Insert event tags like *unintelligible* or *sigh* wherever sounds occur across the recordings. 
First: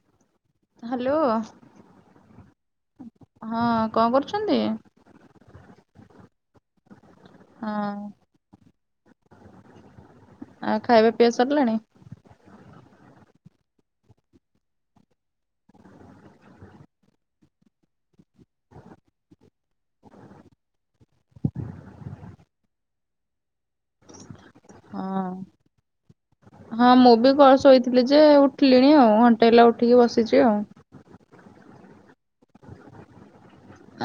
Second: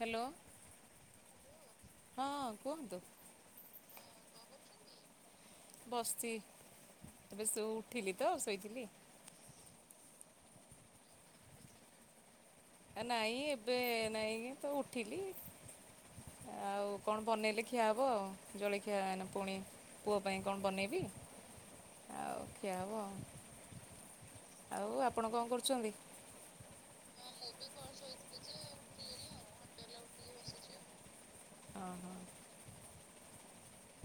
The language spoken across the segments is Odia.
ହ୍ୟାଲୋ। ହ୍ୟାଲୋ ହଁ କୁହନ୍ତୁ ହଁ କଣ କରୁଛନ୍ତି? ବସିଛି, ଏବେ ଶୋ ହଁ ଉଠିଲି ତ ଶୋଇଥିଲି। ଆଉ ଖାଇବା ପିଇବା ସରିଲାଣି? ନାଇଁ ଏବେ ନାଇଁ ତ ଉଠିଲି। ଆଉ କଣ ବନେଇଲେ ଖିଆ ହବ ଆଉ, ଜଳଖିଆ ହେଇନା ପୁଣି। ପୁଅ ପାଇଁ କଣ ବନେଇବି ଆଉ ଖିଆ ହେବ ଆଉ। ଆଉ ହଁ ଆପଣ କଣ କରୁଛନ୍ତି? ହଁ ମୁଁ ବି ଘରେ ଶୋଇଥିଲି ଯେ ଉଠିଲିଣି ଆଉ ଘଣ୍ଟେ ହେଲା ଉଠିକି ବସିଛି ଆଉ। ଓହୋ।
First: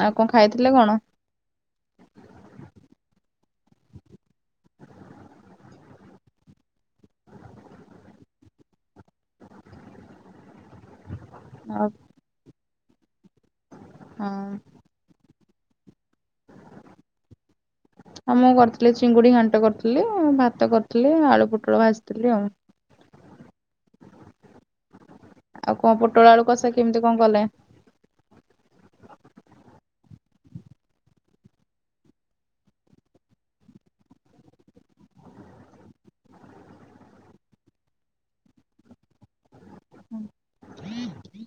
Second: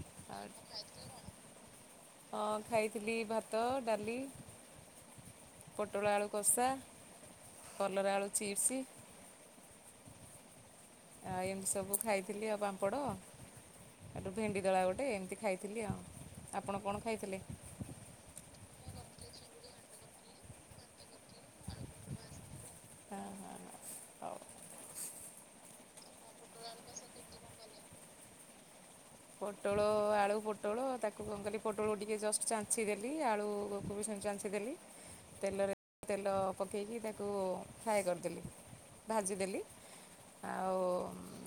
ଆଉ କଣ ଖାଇଥିଲେ କଣ? ହଁ ଖାଇଥିଲି ଭାତ, ଡାଲି ପୋଟଳ ଆଳୁ କସା କଲରା ଆଳୁ ଚିପ୍ସ୍ ଆଉ ଏମିତି ସବୁ ଖାଇଥିଲି ଆଉ ପାମ୍ପଡ଼ ସେଠୁ ହଁ ଭେଣ୍ଡି ଦଳା ଗୋଟେ ଏମିତି ଖାଇ ଥିଲି ଆଉ ଆପଣ କଣ ଖାଇଥିଲେ? ଆ ମୁଁ କରିଥିଲି ଚିଙ୍ଗୁଡି ଘାଣ୍ଟ କରିଥିଲି ଭାତ କରିଥିଲି ଆଳୁ ପୋଟଳ ଭାଜିଥିଲି ଆଉ। ହଁ ହଁ ହଁ ହଉ। ଆଉ କଁ ପୋଟଳ ଆଳୁ କଷା କେମିତି କଁ କଲ? ପୋଟଳ ଆଳୁ ପୋଟଳ ତାକୁ କଣ କଲି ପୋଟଳକୁ ଟିକେ ଜଷ୍ଟ ଚାଞ୍ଚି ଦେଲି ଆଳୁକୁ ବି ସେମିତି ଚାଞ୍ଚ୍ ଦେଲି। ତେଲରେ ତେଲ ପକେଇକି ତାକୁ ଫ୍ରାଏ କରିଦେଲି ଭାଜିଦେଲି। ଆଉ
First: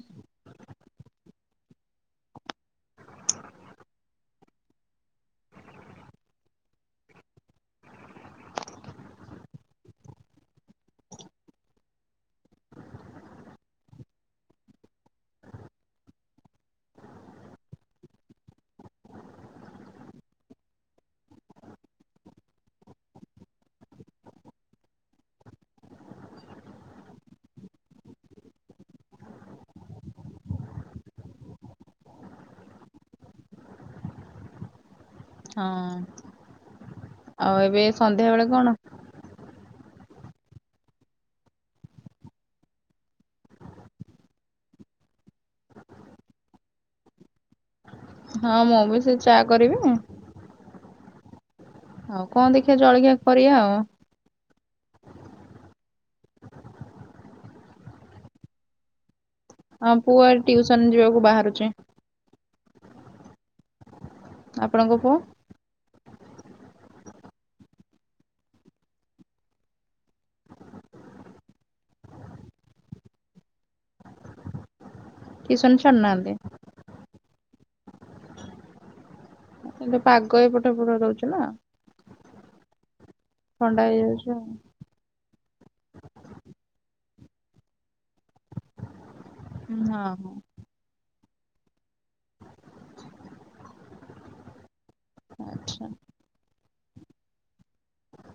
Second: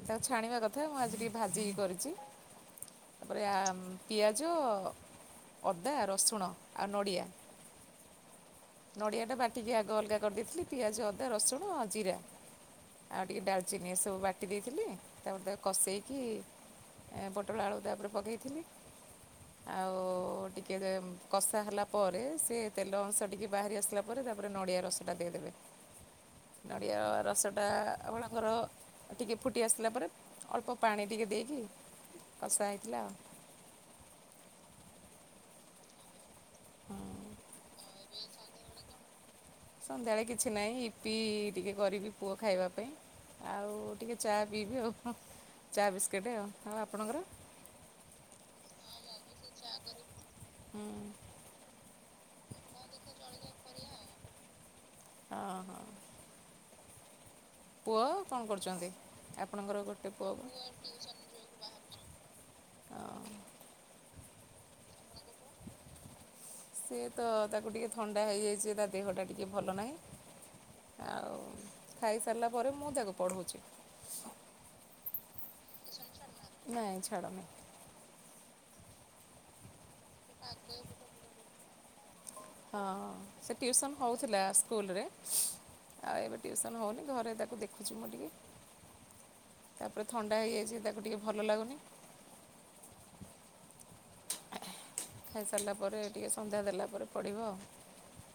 ତାକୁ ଛାଣିବା କଥା ଆଜି ଟିକେ ଭାଜିକି କରିଚି। ତାପରେ ଆ ପିଆଜ ଅଦା ରସୁଣ ଆଉ ନଡ଼ିଆ। ନଡ଼ିଆଟା ବାଟିକି ଆଗ ଅଲଗା କରିଦେଇଥିଲି ପିଆଜ, ଅଦା, ରସୁଣ ଆଉ ଜିରା ଆଉ ଟିକେ ଡାଲଚିନି ଏସବୁ ବାଟି ଦେଇଥିଲି ତାପରେ ତାକୁ କଷେଇକି ଏ ବ ପୋଟଳ ଆଳୁ ତା ଉପରେ ପକେଇଥିଲି। ଆଉ ଟିକେ ଦେ କଷା ହେଲା ପରେ ସେ ତେଲ ଅଂଶ ଟିକେ ବାହାରି ଆସିଲା ପରେ ତାପରେ ନଡ଼ିଆ ରସଟା ଦେଇଦେବେ। ନଡ଼ିଆ ରସଟା ଆପଣଙ୍କର ଟିକେ ଫୁଟି ଆସିଲା ପରେ ଅଳ୍ପ ପାଣି ଟିକେ ଦେଇକି କସା ହେଇଥିଲା ଆଉ। ହଁ ଆଉ ଏବେ ସନ୍ଧ୍ୟା ବେଳେ କଣ? ସନ୍ଧ୍ୟାବେଳେ କିଛି ନାଇଁ ଇପି ଟିକେ କରିବି ପୁଅ ଖାଇବା ପାଇଁ। ଆଉ ଟିକେ ଚା ପିଇବି ଆଉ। ଚା ବିସ୍କେଟ୍ ଆଉ ଆଉ ଆପଣଙ୍କର? ହଁ ମୁଁ ବି ସେଇ ଚା କରିବି। ହୁଁ। ଆଉ କଁ ଦେଖିଆ ଜଳଖିଆ କରିଆ ଆଉ। ଅ ହ ପୁଅ କଣ କରୁଚନ୍ତି ଆପଣଙ୍କର ହଁ ଗୋଟେ ପୁଅ ଟିଉସନ ବା? ଯିବାକୁ ବାହାରୁଛି ଆପଣଙ୍କ ପୁଅ? ସିଏ ତ ତାକୁ ଟିକେ ଥଣ୍ଡା ହେଇଯାଇଚି ତା ଦେହଟା ଟିକିଏ ଭଲ ନାହିଁ। ଆଉ ଖାଇସାରିଲା ପରେ ମୁଁ ତାକୁ ପଢ଼ଉଚି। ଟିଉସନ୍ ଛାଡୁନାହାନ୍ତି? ନାଇଁ ଛାଡୁନି। କିନ୍ତୁ ପାଗ ଏପଟେ ପୁରା ଦଉଚିନା ହଁ ସେ ଥଣ୍ଡା ଟିଉସନ୍ ହେଇଯାଉଛି ଆଉ। ହଉଥିଲା ସ୍କୁଲରେ। ଆଉ ଏବେ ଟିଉସନ୍ ହଉନି ଘରେ ତାକୁ ଦେଖୁଚି ମୁଁ ଟିକେ। ହଁ ତାପରେ ହଁ। ଥଣ୍ଡା ହେଇଯାଇଚି ତାକୁ ଟିକେ ଭଲ ଲାଗୁନି। ଖାଇସାରିଲା ଆଚ୍ଛା ପରେ ଟିକେ ସନ୍ଧ୍ୟା ଦେଲା ପରେ ପଡ଼ିବ ଆଉ।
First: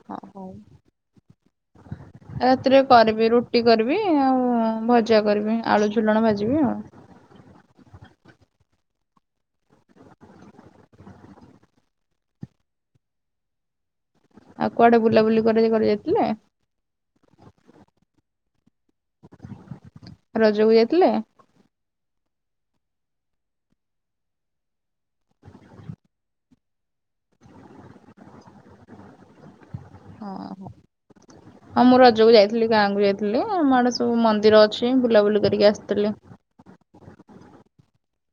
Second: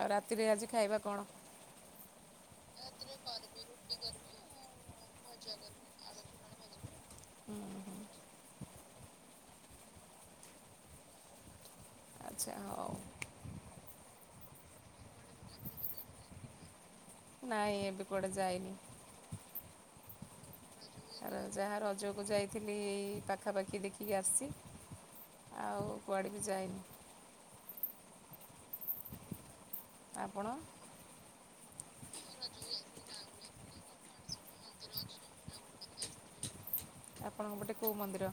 ଆଉ ହଉ ରାତିରେ ହଉ। ଆଜି ଖାଇବା କଣ? ରାତିରେ କରିବି ରୁଟି କରିବି ଆଉ ଭଜା କରିବି ଆଳୁ ଝୁଲଣ ଭାଜିବି ଆଉ। ହୁଁ ହୁଁ। ଆଚ୍ଛା ହଉ ଆଉ କୁଆଡେ ବୁଲାବୁଲି କରି କରି ଯାଇଥିଲେ? ନାଇଁ ଏବେ କୁଆଡେ ଯାଇନି। ରଜକୁ ଯାଏ ଆ ଯାହା ରଜକୁ ଯାଇଥିଲି ପାଖାପାଖି ଦେଖିକି ଆସିଚି ଆଉ କୁଆଡେ ବି ଯାଇନି *unintelligible* ହଁ ଆପଣ। ହଁ। ହଁ ମୁଁ ରଜକୁ ଯାଇଥିଲି ଗାଁ କୁ ଯାଇଥିଲି ଆମ ଆଡେ ସବୁ ମନ୍ଦିର ଅଛି ବୁଲାବୁଲି କରିକି ଆସିଥିଲି। ଆପଣଙ୍କ ପଟେ କୋଉ ମନ୍ଦିର?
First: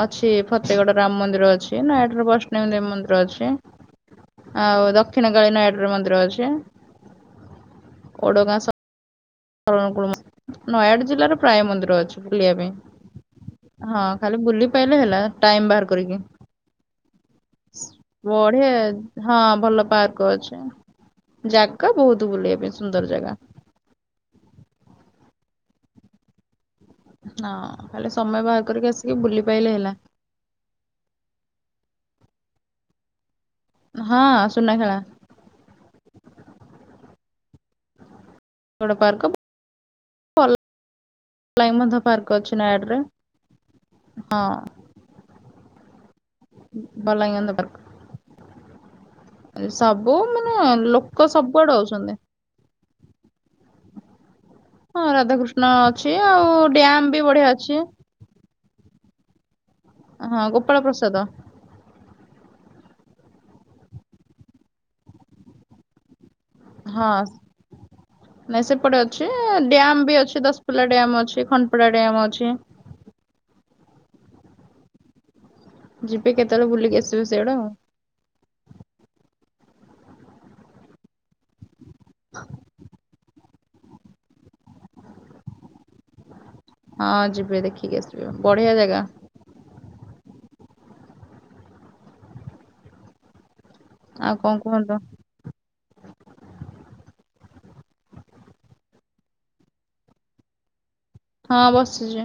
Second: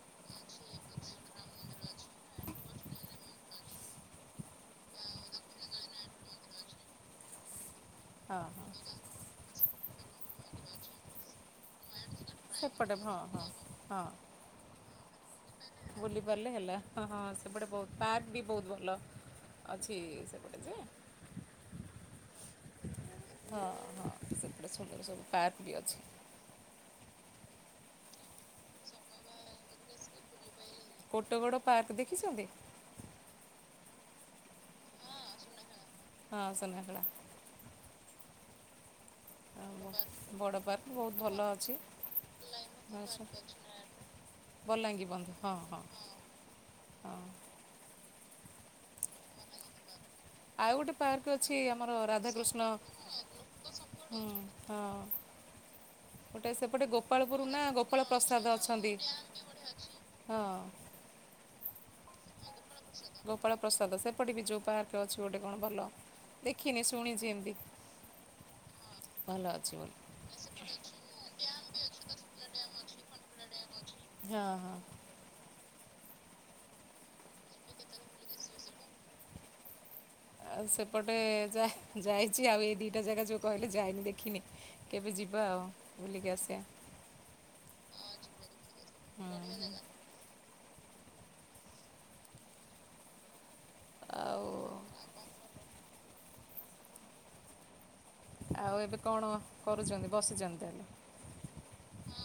ଅଛି ଫତେଗଡ ରାମ ମନ୍ଦିର ଅଛି ନାୟାଗଡ ବୈଷ୍ଣବୀ ଦେବୀ ମନ୍ଦିର ଅଛି। ଆଉ ଦକ୍ଷିଣକାଳି ନତାଗଡ଼ାର ମନ୍ଦିର ଅଛି। ହଁ ହଁ। କୁଳ ନୟାଗଡ଼ ଜିଲ୍ଲାର ପ୍ରାୟ ମନ୍ଦିର ଅଛି। ବୁଲିବା ସେପଟେ ହଁ ହଁ ପାଇଁ ହଁ ଖାଲି ବୁଲି ପାଇଲେ ହେଲା ଟାଇମ୍ ବାହାର କରିକି ବୁଲିପାରିଲେ ହେଲା ହଁ ହଁ ସେପଟେ ବହୁତ ପାର୍କ ବି ବହୁତ ବଢିଆ ଭଲ ହଁ ଭଲ ଅଛି ପାର୍କ ସେପଟେ ଅଛି। ଯେ ଜାଗା ବହୁତ ବୁଲିବା ପାଇଁ ସୁନ୍ଦର ଜାଗା। ସେପଟା ସୁନ୍ଦର ସବୁ ପାର୍କ ବି ଅଛି। ହଁ ଖାଲି ସମୟ ବାହାର କରିକି ଆସିକି ବୁଲି ପାଇଲେ ହେଲା। କୋଟଗଡ ପାର୍କ ଦେଖିଛନ୍ତି? ହଁ ସୁନାଖେଳା। ହଁ ସୁନାଖଳା। ବଡ଼ ପାର୍କ ଆଉ ବଡ଼ ପାର୍କ ବହୁତ ଭଲ ବଲାଙ୍ଗୀ ଅଛି ମଧ୍ୟ ଅଛି ନାୟାଗଡ ରେ ଆଛି ହଁ ବଲାଙ୍ଗୀ ବନ୍ଧ ହଁ ହଁ। ହଁ। ବଳଙ୍ଗିବନ୍ଧ ପାର୍କ। ସବୁ ମାନେ। ଆଉ ଗୋଟେ ଲୋକ ପାର୍କ ଅଛି ସବୁଆଡୁ ଆମର ଆଉଛନ୍ତି ରାଧାକୃଷ୍ଣ ହୁଁ ହଁ ରାଧାକୃଷ୍ଣ ଅଛି ଆଉ ଗୋଟେ ସେପଟେ ଡ୍ୟାମ ବି ବଢିଆ ଗୋପାଳପୁର ନା ଅଛି ଗୋପାଳପ ପ୍ରସାଦ ଅଛନ୍ତି। ହଁ ଗୋପାଳ ପ୍ରସାଦ। ଗୋପାଳ ପ୍ରସାଦ ସେପଟେ ବି ଯୋଉ ପାର୍କଟେ ଅଛି ଗୋଟେ କଣ ଭଲ? ଦେଖିନି ହଁ ଶୁଣିଛି ଏମିତି ନାଇଁ ସେପଟେ ଅଛି ଭଲ ବୋଲି ଡ୍ୟାମ ବି ଅଛି ଦଶ ଖୁଲା ଡ୍ୟାମ ଅଛି ଖଣ୍ଡପଡା ଡ୍ୟାମ ଅଛି। ହଁ ହଁ। ଯିବେ କେତେବେଳେ ବୁଲିକି ଆସିବେ ସିଆଡେ ଆଉ *unintelligible* ଆଉ ସେପଟେ ଯାହା ଯାଇଛି ଆଉ ଏଇ ଦିଟା ଜାଗା ଯୋଉ କହିଲେ ଯାଇନି ଦେଖିନି କେବେ ଯିବା ଆଉ ବୁଲିକି ଆସିବା ହଁ ଯିବେ ଦେଖିକି ଆସିବେ ବଢିଆ ଜାଗା ହଁ ଆଉ କଣ କୁହନ୍ତୁ? ଆଉ ଏବେ କଣ କରୁଛନ୍ତି ବସିଛନ୍ତି ହେଲେ ହଁ ବସିଛି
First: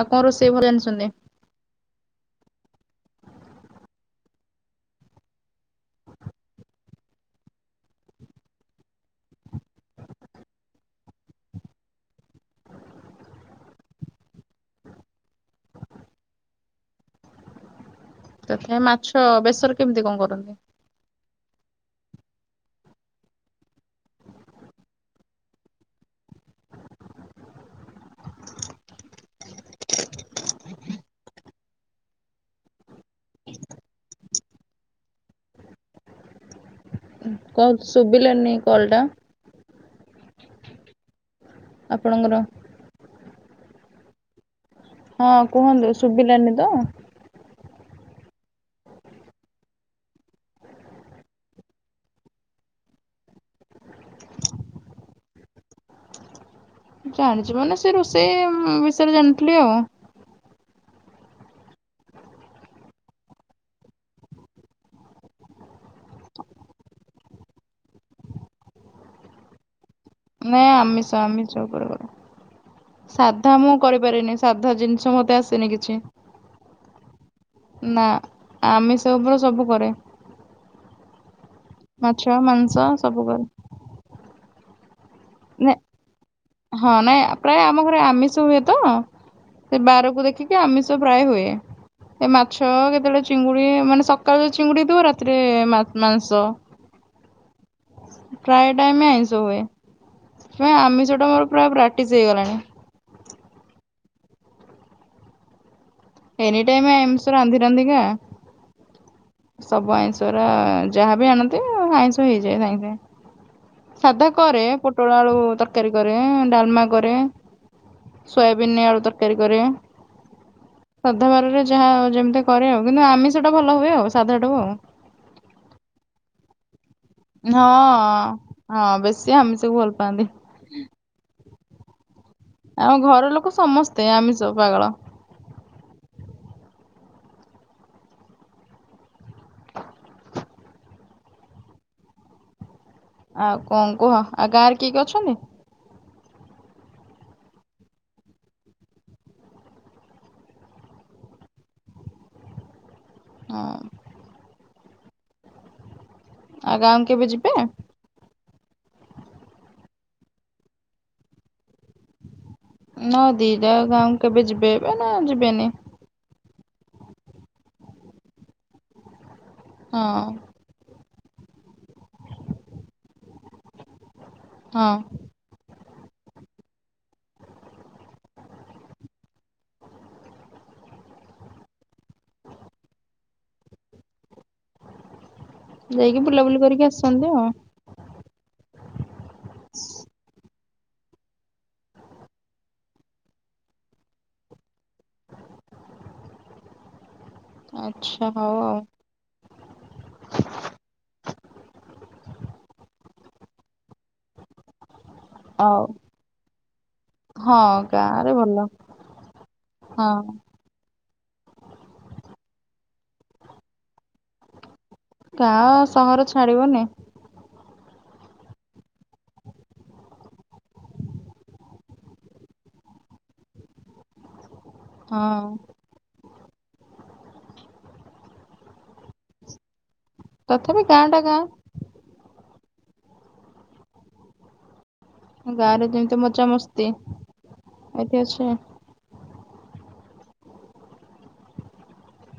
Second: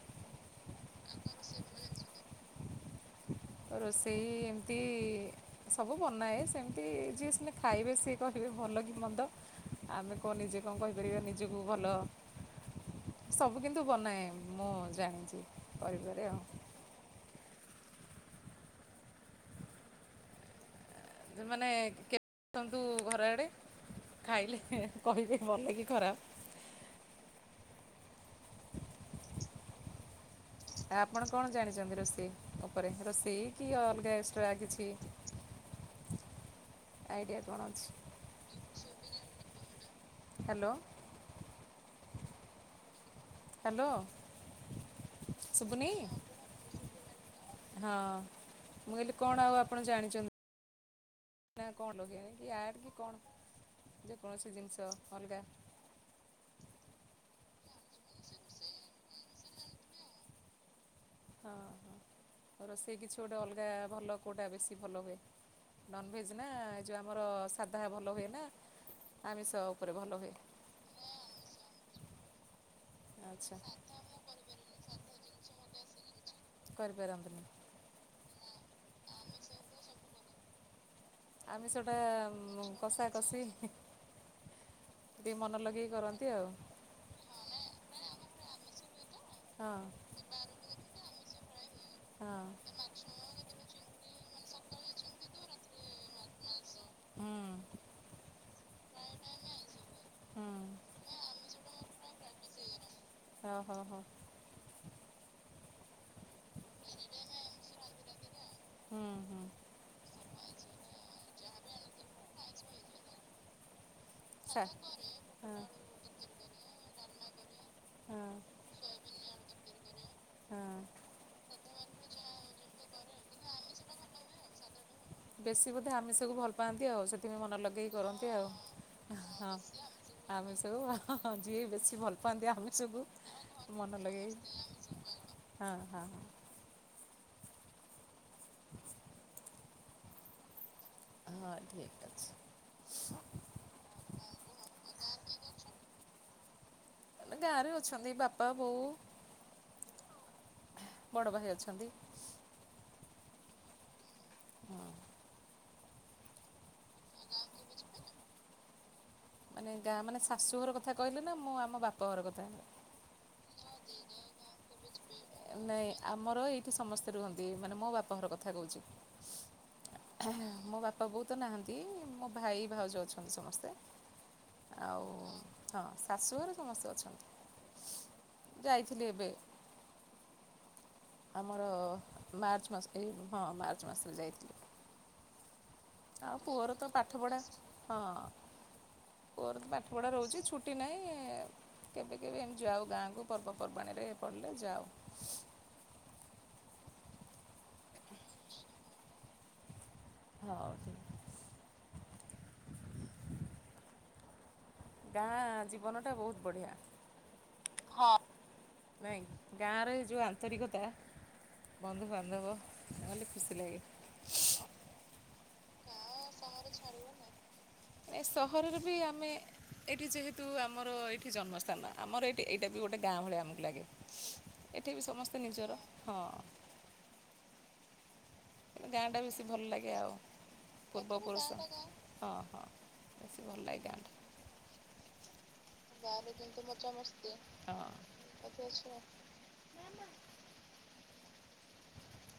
ଆଉ କଣ ରୋଷେଇ ଭଲ ଆଛନ୍ତି ରୋଷେଇ ଏମିତି ସବୁ ବନାଏ ସେମିତି ଯିଏ ସିନା ଖାଇବେ ସିଏ କହିବେ ଭଲ କି ମନ୍ଦ। ଆମେ କଣ ନିଜେ କଣ କହିପାରିବା ନିଜକୁ ଭଲ। ସବୁ କିନ୍ତୁ ବନାଏ ମୁଁ ଜାଣିଚି କରିପାରେ ଆଉ। ତଥାପି ମାଛ ବେସରେ କେମିତି କଣ କରନ୍ତି? *unintelligible* ମାନେ କେବେ ଆସନ୍ତୁ ଘର ଆଡେ। ଖାଇଲେ କହିବି ଭଲ କି ଖରାପ। ଆପଣ କଣ ଜାଣିଚନ୍ତି ରୋଷେଇ ଉପରେ ରୋଷେଇ କି ଅଲଗା ଏକ୍ସଟ୍ରା କିଛି ଆଇଡ଼ିଆ ଅଛି କଣ ଶୁଭିଲାନି କଲଟା। ହାଲୋ। ଆପଣଙ୍କର ହାଲୋ। ହଁ କୁହନ୍ତୁ ଶୁବିଲାନି ତ। ହଁ ମୁଁ କଇଲି କଣ ଆଉ ଆପଣ ଜାଣିଚନ୍ତି? ନା କଣ ଲଗେଇନି କି ଆଟ୍ କି କଣ ଯେକୌଣସି ଜିନିଷ ଅଲଗା। ଜାଣିଚି ମାନେ ସେ ରୋଷେଇ ବିଷୟରେ ଜାଣିଥିଲି ଆଉ। ହଁ ରୋଷେଇ କିଛି ଗୋଟେ ଅଲଗା ଭଲ କୋଉଟା ବେଶୀ ଭଲ ହୁଏ? ନନଭେଜ ନା ଏ ଯୋଉ ଆମର ସାଧା ଭଲ ହୁଏ ନା ଆମିଷ ଉପରେ ଭଲ ହୁଏ? ନାଇଁ ଆମିଷ ଆମିଷ ଉପରେ କରିବି ଆଚ୍ଛା ସାଧା ମୁଁ କରିବ କରି ପାରିବିନି ସାଧା ଜିନିଷ ମତେ ଆସିନି କିଛି। କରିପାରନ୍ତିନି? ନାଁ ଆମିଶ ଉପରେ ସବୁ କରେ। ଆମିଶ ଟା ମାଛ ମାଂସ କଷା ସବୁ କଷି କରେ। ଟିକେ ମନ ନା ଲଗେଇକି କରନ୍ତି ଆଉ। ହଁ ନାଇଁ ପ୍ରାୟ ଆମ ଘରେ ଆମିଷ ହୁଏ ତ। ହଁ ସେ ବାରକୁ ଦେଖିକି ଆମିଷ ପ୍ରାୟ ହୁଏ ସେ ହଁ ମାଛ କେତେବେଳେ ଚିଙ୍ଗୁଡି ମାନେ ସକାଳୁ ଚିଙ୍ଗୁଡି ଦିବ ରାତିରେ ମାଂସ। ହଁ। ପ୍ରାୟେ ଟାଇମ ଆଇଁଷ ହୁଏ ହୁଁ ସେଥିପାଇଁ ଆମିଷ ଟା ମୋର ପ୍ର ପ୍ରାଟିସ ହେଇଗଲାଣି। ଅଃ ହ ହ ହ। ଏନି ଟାଇମ୍ *unintelligible* ରାନ୍ଧି ରାନ୍ଧିକା ହୁଁ ହୁଁ ସବୁ ଆଇଁସ୍ *unintelligible* ଯାହା ବିି ଆଣନ୍ତି ଆଇଁଷ ହେଇଯାଏ ସାଙ୍ଗେସାଙ୍ଗେ। ସାଧା ଛା କରେ ପୋଟଳ ଆଳୁ ହଁ ତରକାରୀ କରେ ଡାଲମା କରେ। ହଁ ସୋୟାବିନ୍ ଆଳୁ ତରକାରୀ କରେ। ହଁ। ଶାଧା ବାରିରେ ଯାହା ଯେମିତି କରେ ଆଉ କିନ୍ତୁ ଆମିଷଟା ଭଲ ହୁଏ ଆଉ ସାଧାଠୁ ଆଉ। ବେଶୀ ବୋଧେ ଆମିଷକୁ ଭଲ ପାଆନ୍ତି ଆଉ ସେ *unintelligible* ମନ ଲଗେଇ କରନ୍ତି ହଁ ଆଉ ହଁ ବେଶୀ ଆମିଷକୁ ହଁ ଭଲ ପାଆନ୍ତି। ଆମିଷ କୁ ଆଉ। ହଁ ଯିଏ ବେଶୀ ଭଲ ପାଆନ୍ତି ଆମି ଆମ ଘର ଲୋକ ସମସ୍ତେ ଆମିଷ ପାଗଳ। ଅଃ। ହଁ ଠିକ୍ ଅଛି। ଆଉ କଣ କୁହ ଆଉ ଗାଁ ରେ କିଏ କିଏ ଅଛନ୍ତି? ଗାଁରେ ଅଛନ୍ତି ବାପା ବୋଉ। ବଡ଼ ଭାଇ ଅଛନ୍ତି। ହଁ। ହଁ। ଆଉ ଗାଁକୁ କେବେ ଯିବେ? ମାନେ ଗାଁ ମାନେ ଶାଶୁଘର କଥା କହିଲେ ନା ମୁଁ ଆମ ବାପା ଘର କଥା? ନା ଦିଟା ଆଙ୍କ ଗାଁକୁ କେବେ ଯିବେ ଏବେ ନା ଯି ନାଇଁ ଆମର ଏଇଠି ସମସ୍ତେ ରୁହନ୍ତି ମାନେ ମୋ ବାପାଙ୍କର କଥା କହୁଚି। ହଁ ମୋ ବାପା ବୋଉ ତ ନାହାଁନ୍ତି ମୋ ଭାଇ ଭାଉଜ ଅଛନ୍ତି ସମସ୍ତେ। ହଁ। ଆଉ ହଁ ଶାଶୁଘର ସମସ୍ତେ ଅଛନ୍ତି ଯାଇଥିଲି ଏବେ। ଆମର ମାର୍ଚ୍ଚ ମାସ ଏଇ ହଁ ମାର୍ଚ୍ଚ ମାସରେ ଯାଇଥିଲି। ଯାଇକି ଆଉ ବୁଲାବୁଲି ପୁଅର କରିକି ତ ପାଠ ଆସନ୍ତି ପଢ଼ା ଆଉ। ହଁ। ପୁଅର ତ ପାଠପଢ଼ା ରହୁଚି ଛୁଟି ନାହିଁ। କେବେ କେବେ ଏମିତି ଯାଉ ଗାଁକୁ ପର୍ବପର୍ବାଣୀ ରେ ପଡ଼ିଲେ ଯାଉ। ଆଚ୍ଛା ହୋଉ ଆଉ। ହଉ ଠିକ୍ ଅଛି। ଗାଁ ହଉ ଜୀବନଟା ବହୁତୁ ବଢ଼ିଆ। ହଁ ଗାଁରେ ଭଲ। ନାଇ ଗାଁରେ ଯୋଉ ହଁ ଆନ୍ତରିକତା। ବନ୍ଧୁବାନ୍ଧବ ଗଲେ ଖୁସି ଲାଗେ। ଗାଁ ସହର ଛାଡିବନି। ଏ ସହରରେ ବି ଆମେ ଏଇଠି ଯେହେତୁ ଆମର ଏଇଠି ଜନ୍ମସ୍ଥାନ ଆମର ଏଠି ଏଇଟା ବି ଗୋଟେ ଗାଁ ଭଳି ଆମକୁ ଲାଗେ। *inaudible* ଏଠି ବି ସମସ୍ତେ ହଁ ନିଜର ହଁ। ଗାଁ ଟା ବେଶୀ ଭଲ ଲାଗେ ଆଉ ତଥାପି ଗାଁ ଟା ଗାଁ। ପୂର୍ବପୁରୁଷ ହଁ ହଁ ବେଶୀ ଭଲ ଲାଗେ ଗାଁଟା। ଗାଁରେ ଯେମିତି ମଜାମସ୍ତି ହଁ ଏଠି ଅଛି ନା?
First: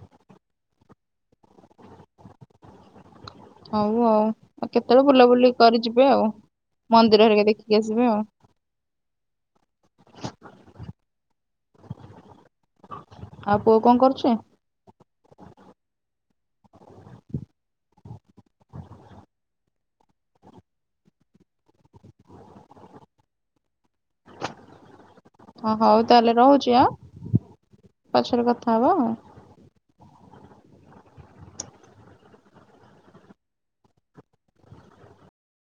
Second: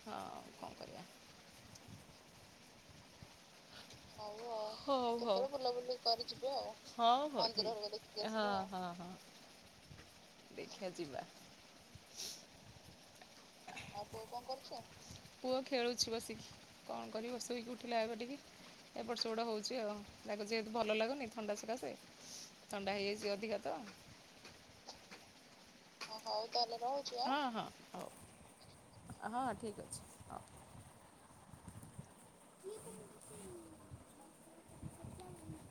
ହଁ କଣ କରିବା। ହଉ ଆଉ ଆଉ ହଉ କେତେବେଳେ ବୁଲାବୁଲି କରି ବୁଲବୁଲି ଆଉ। କରିି ଯିବେ ଆଉ ହଁ ହେରିକା ମନ୍ଦିର ଦେଖିକି ଆସିବେ ଆଉ। ଦେଖିକି। ହଁ ହଁ ଦେଖିବା ଯିବା। ଆଉ ପୁଅ କଣ କରୁଛି? ପୁଅ ଖେଳୁଛି ବସିକି କଣ କରିବ ସେଇକି ଉଠିଲା ଏବେ ଟିକେ। ଏପଟ ସେପଟ ହୋଉଚି ଆଉ ତାକୁ ଯେହେତୁ ଭଲ ଲାଗୁନେହିଁ ଥଣ୍ଡା ସକାସେ। ଥଣ୍ଡା ହେଇଯାଇଚି ଅଧିକା ତ। ହଉ ତାହେଲେ ରହୁଛି ହଁ ହଁ ପଛରେ କଥା ହବା ଆଉ। ହଉ ହଁ ଠିକ୍ ଅଛି। ହଉ। *unintelligible*